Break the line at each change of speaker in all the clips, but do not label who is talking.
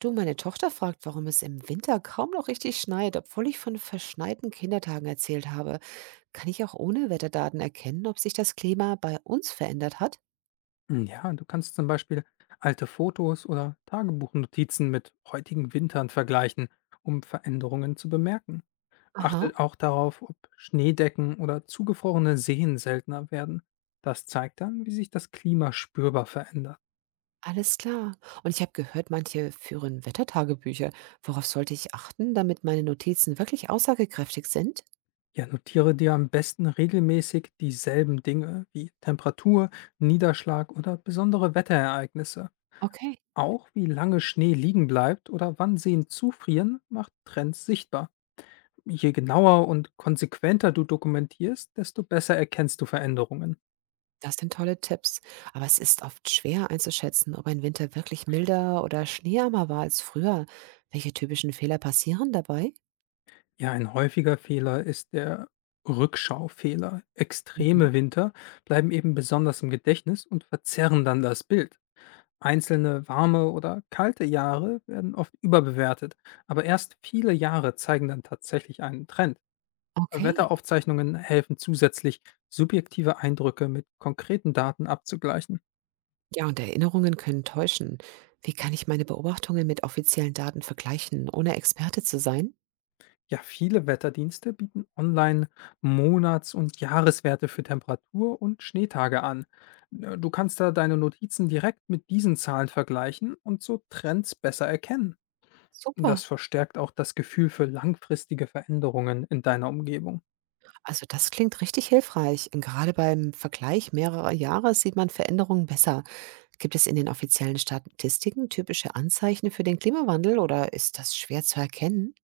Du, meine Tochter fragt, warum es im Winter kaum noch richtig schneit, obwohl ich von verschneiten Kindertagen erzählt habe. Kann ich auch ohne Wetterdaten erkennen, ob sich das Klima bei uns verändert hat?
Ja, Du kannst zum Beispiel alte Fotos oder Tagebuchnotizen mit heutigen Wintern vergleichen, um Veränderungen zu bemerken.
Aha,
Achte auch darauf, ob Schneedecken oder zugefrorene Seen seltener werden. Das zeigt dann, wie sich das Klima spürbar verändert.
alles klar. Und ich habe gehört, manche führen Wettertagebücher. Worauf sollte ich achten, damit meine Notizen wirklich aussagekräftig sind?
Ja, notiere dir am besten regelmäßig dieselben Dinge wie Temperatur, Niederschlag oder besondere Wetterereignisse.
Okay,
Auch wie lange Schnee liegen bleibt oder wann Seen zufrieren, macht Trends sichtbar. Je genauer und konsequenter du dokumentierst, desto besser erkennst du Veränderungen.
das sind tolle Tipps. Aber es ist oft schwer einzuschätzen, ob ein Winter wirklich milder oder schneearmer war als früher. Welche typischen Fehler passieren dabei?
Ja, ein häufiger Fehler ist der Rückschaufehler.
Mhm.
Extreme Winter bleiben eben besonders im Gedächtnis und verzerren dann das Bild. Einzelne warme oder kalte Jahre werden oft überbewertet, aber erst viele Jahre zeigen dann tatsächlich einen Trend.
Okay.
Wetteraufzeichnungen helfen zusätzlich, subjektive Eindrücke mit konkreten Daten abzugleichen.
Ja, und Erinnerungen können täuschen. Wie kann ich meine Beobachtungen mit offiziellen Daten vergleichen, ohne Experte zu sein?
Ja, viele Wetterdienste bieten online Monats- und Jahreswerte für Temperatur und Schneetage an. Du kannst da deine Notizen direkt mit diesen Zahlen vergleichen und so Trends besser erkennen.
Super.
Das verstärkt auch das Gefühl für langfristige Veränderungen in deiner Umgebung.
Also das klingt richtig hilfreich. Und gerade beim Vergleich mehrerer Jahre sieht man Veränderungen besser. Gibt es in den offiziellen Statistiken typische Anzeichen für den Klimawandel oder ist das schwer zu erkennen?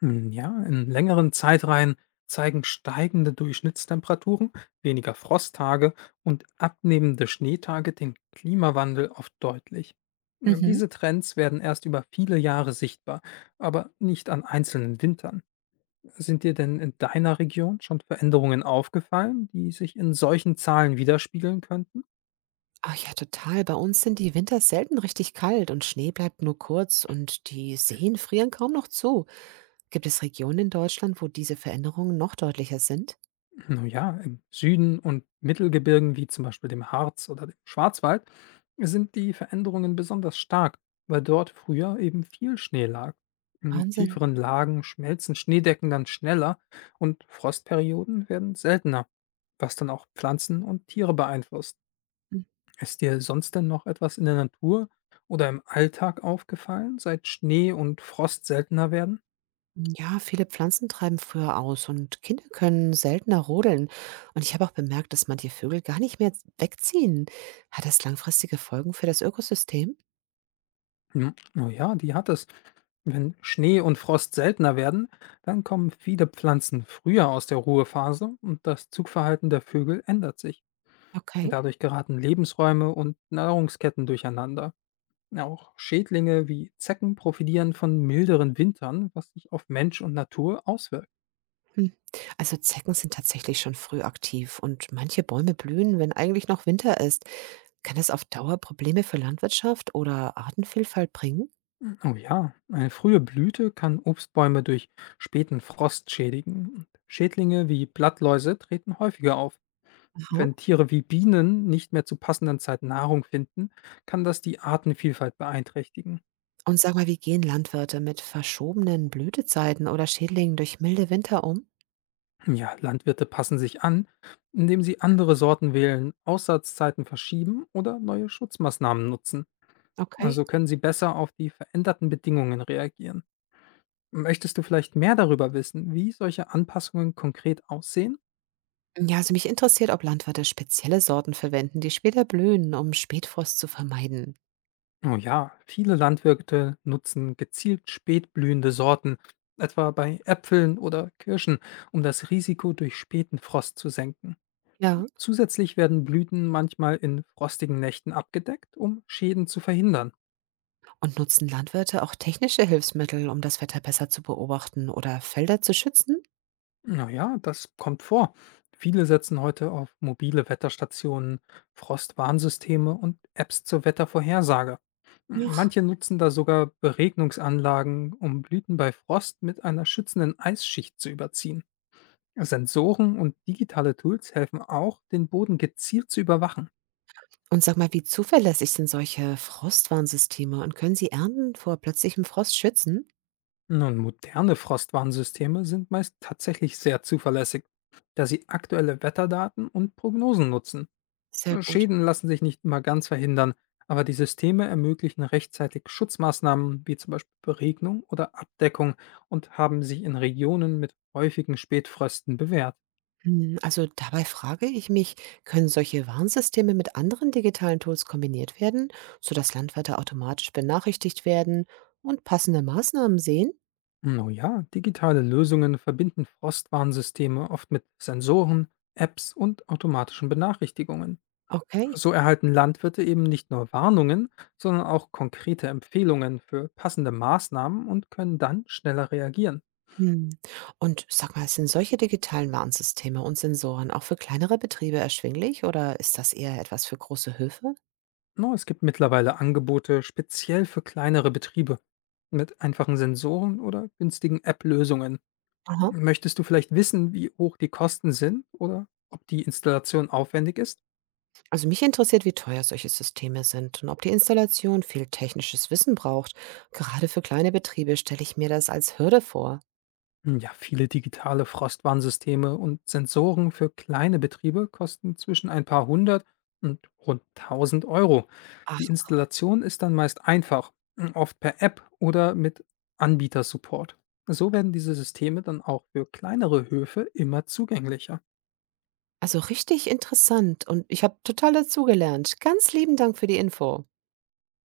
Ja, in längeren Zeitreihen zeigen steigende Durchschnittstemperaturen, weniger Frosttage und abnehmende Schneetage den Klimawandel oft deutlich.
Mhm.
Diese Trends werden erst über viele Jahre sichtbar, aber nicht an einzelnen Wintern. Sind dir denn in deiner Region schon Veränderungen aufgefallen, die sich in solchen Zahlen widerspiegeln könnten?
Ach ja, total. Bei uns sind die Winter selten richtig kalt und Schnee bleibt nur kurz und die Seen frieren kaum noch zu. Gibt es Regionen in Deutschland, wo diese Veränderungen noch deutlicher sind?
Na ja, im Süden und Mittelgebirgen wie zum Beispiel dem Harz oder dem Schwarzwald sind die Veränderungen besonders stark, weil dort früher eben viel Schnee lag. In
Wahnsinn.
tieferen Lagen schmelzen Schneedecken dann schneller und Frostperioden werden seltener, was dann auch Pflanzen und Tiere beeinflusst.
Hm,
Ist dir sonst denn noch etwas in der Natur oder im Alltag aufgefallen, seit Schnee und Frost seltener werden?
ja, viele Pflanzen treiben früher aus und Kinder können seltener rodeln. Und ich habe auch bemerkt, dass manche Vögel gar nicht mehr wegziehen. Hat das langfristige Folgen für das Ökosystem?
Oh ja, die hat es. Wenn Schnee und Frost seltener werden, dann kommen viele Pflanzen früher aus der Ruhephase und das Zugverhalten der Vögel ändert sich.
Okay.
Dadurch geraten Lebensräume und Nahrungsketten durcheinander. Auch Schädlinge wie Zecken profitieren von milderen Wintern, was sich auf Mensch und Natur auswirkt.
Hm. Also Zecken sind tatsächlich schon früh aktiv und manche Bäume blühen, wenn eigentlich noch Winter ist. Kann das auf Dauer Probleme für Landwirtschaft oder Artenvielfalt bringen?
Oh ja, eine frühe Blüte kann Obstbäume durch späten Frost schädigen. Schädlinge wie Blattläuse treten häufiger auf.
Aha.
Wenn Tiere wie Bienen nicht mehr zu passenden Zeit Nahrung finden, kann das die Artenvielfalt beeinträchtigen.
Und sag mal, wie gehen Landwirte mit verschobenen Blütezeiten oder Schädlingen durch milde Winter um?
Ja, Landwirte passen sich an, indem sie andere Sorten wählen, Aussatzzeiten verschieben oder neue Schutzmaßnahmen nutzen.
Okay.
Also können sie besser auf die veränderten Bedingungen reagieren. Möchtest du vielleicht mehr darüber wissen, wie solche Anpassungen konkret aussehen?
Ja, also mich interessiert, ob Landwirte spezielle Sorten verwenden, die später blühen, um Spätfrost zu vermeiden.
Oh ja, viele Landwirte nutzen gezielt spätblühende Sorten, etwa bei Äpfeln oder Kirschen, um das Risiko durch späten Frost zu senken.
Ja,
Zusätzlich werden Blüten manchmal in frostigen Nächten abgedeckt, um Schäden zu verhindern.
und nutzen Landwirte auch technische Hilfsmittel, um das Wetter besser zu beobachten oder Felder zu schützen?
Naja, das kommt vor. Viele setzen heute auf mobile Wetterstationen, Frostwarnsysteme und Apps zur Wettervorhersage.
Ach,
Manche nutzen da sogar Beregnungsanlagen, um Blüten bei Frost mit einer schützenden Eisschicht zu überziehen. Sensoren und digitale Tools helfen auch, den Boden gezielt zu überwachen.
und sag mal, wie zuverlässig sind solche Frostwarnsysteme und können sie Ernten vor plötzlichem Frost schützen?
Nun, moderne Frostwarnsysteme sind meist tatsächlich sehr zuverlässig, da sie aktuelle Wetterdaten und Prognosen nutzen.
Sehr gut.
Schäden lassen sich nicht immer ganz verhindern, aber die Systeme ermöglichen rechtzeitig Schutzmaßnahmen wie zum Beispiel Beregnung oder Abdeckung und haben sich in Regionen mit häufigen Spätfrösten bewährt.
Hm, also dabei frage ich mich, können solche Warnsysteme mit anderen digitalen Tools kombiniert werden, sodass Landwirte automatisch benachrichtigt werden und passende Maßnahmen sehen?
Oh ja, digitale Lösungen verbinden Frostwarnsysteme oft mit Sensoren, Apps und automatischen Benachrichtigungen.
Okay.
So erhalten Landwirte eben nicht nur Warnungen, sondern auch konkrete Empfehlungen für passende Maßnahmen und können dann schneller reagieren.
Mhm. Und sag mal, sind solche digitalen Warnsysteme und Sensoren auch für kleinere Betriebe erschwinglich oder ist das eher etwas für große Höfe?
No, es gibt mittlerweile Angebote speziell für kleinere Betriebe mit einfachen Sensoren oder günstigen App-Lösungen.
Aha.
Möchtest du vielleicht wissen, wie hoch die Kosten sind oder ob die Installation aufwendig ist?
Also mich interessiert, wie teuer solche Systeme sind und ob die Installation viel technisches Wissen braucht. Gerade für kleine Betriebe stelle ich mir das als Hürde vor.
Ja, viele digitale Frostwarnsysteme und Sensoren für kleine Betriebe kosten zwischen ein paar hundert und rund 1.000 Euro. Die
Ach,
Installation ist dann meist einfach, oft per App oder mit Anbietersupport. So werden diese Systeme dann auch für kleinere Höfe immer zugänglicher.
also richtig interessant und ich habe total dazugelernt. Ganz lieben Dank für die Info.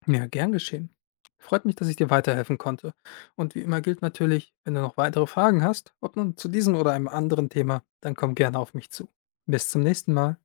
Ja, gern geschehen. Freut mich, dass ich dir weiterhelfen konnte. Und wie immer gilt natürlich, wenn du noch weitere Fragen hast, ob nun zu diesem oder einem anderen Thema, dann komm gerne auf mich zu. Bis zum nächsten Mal.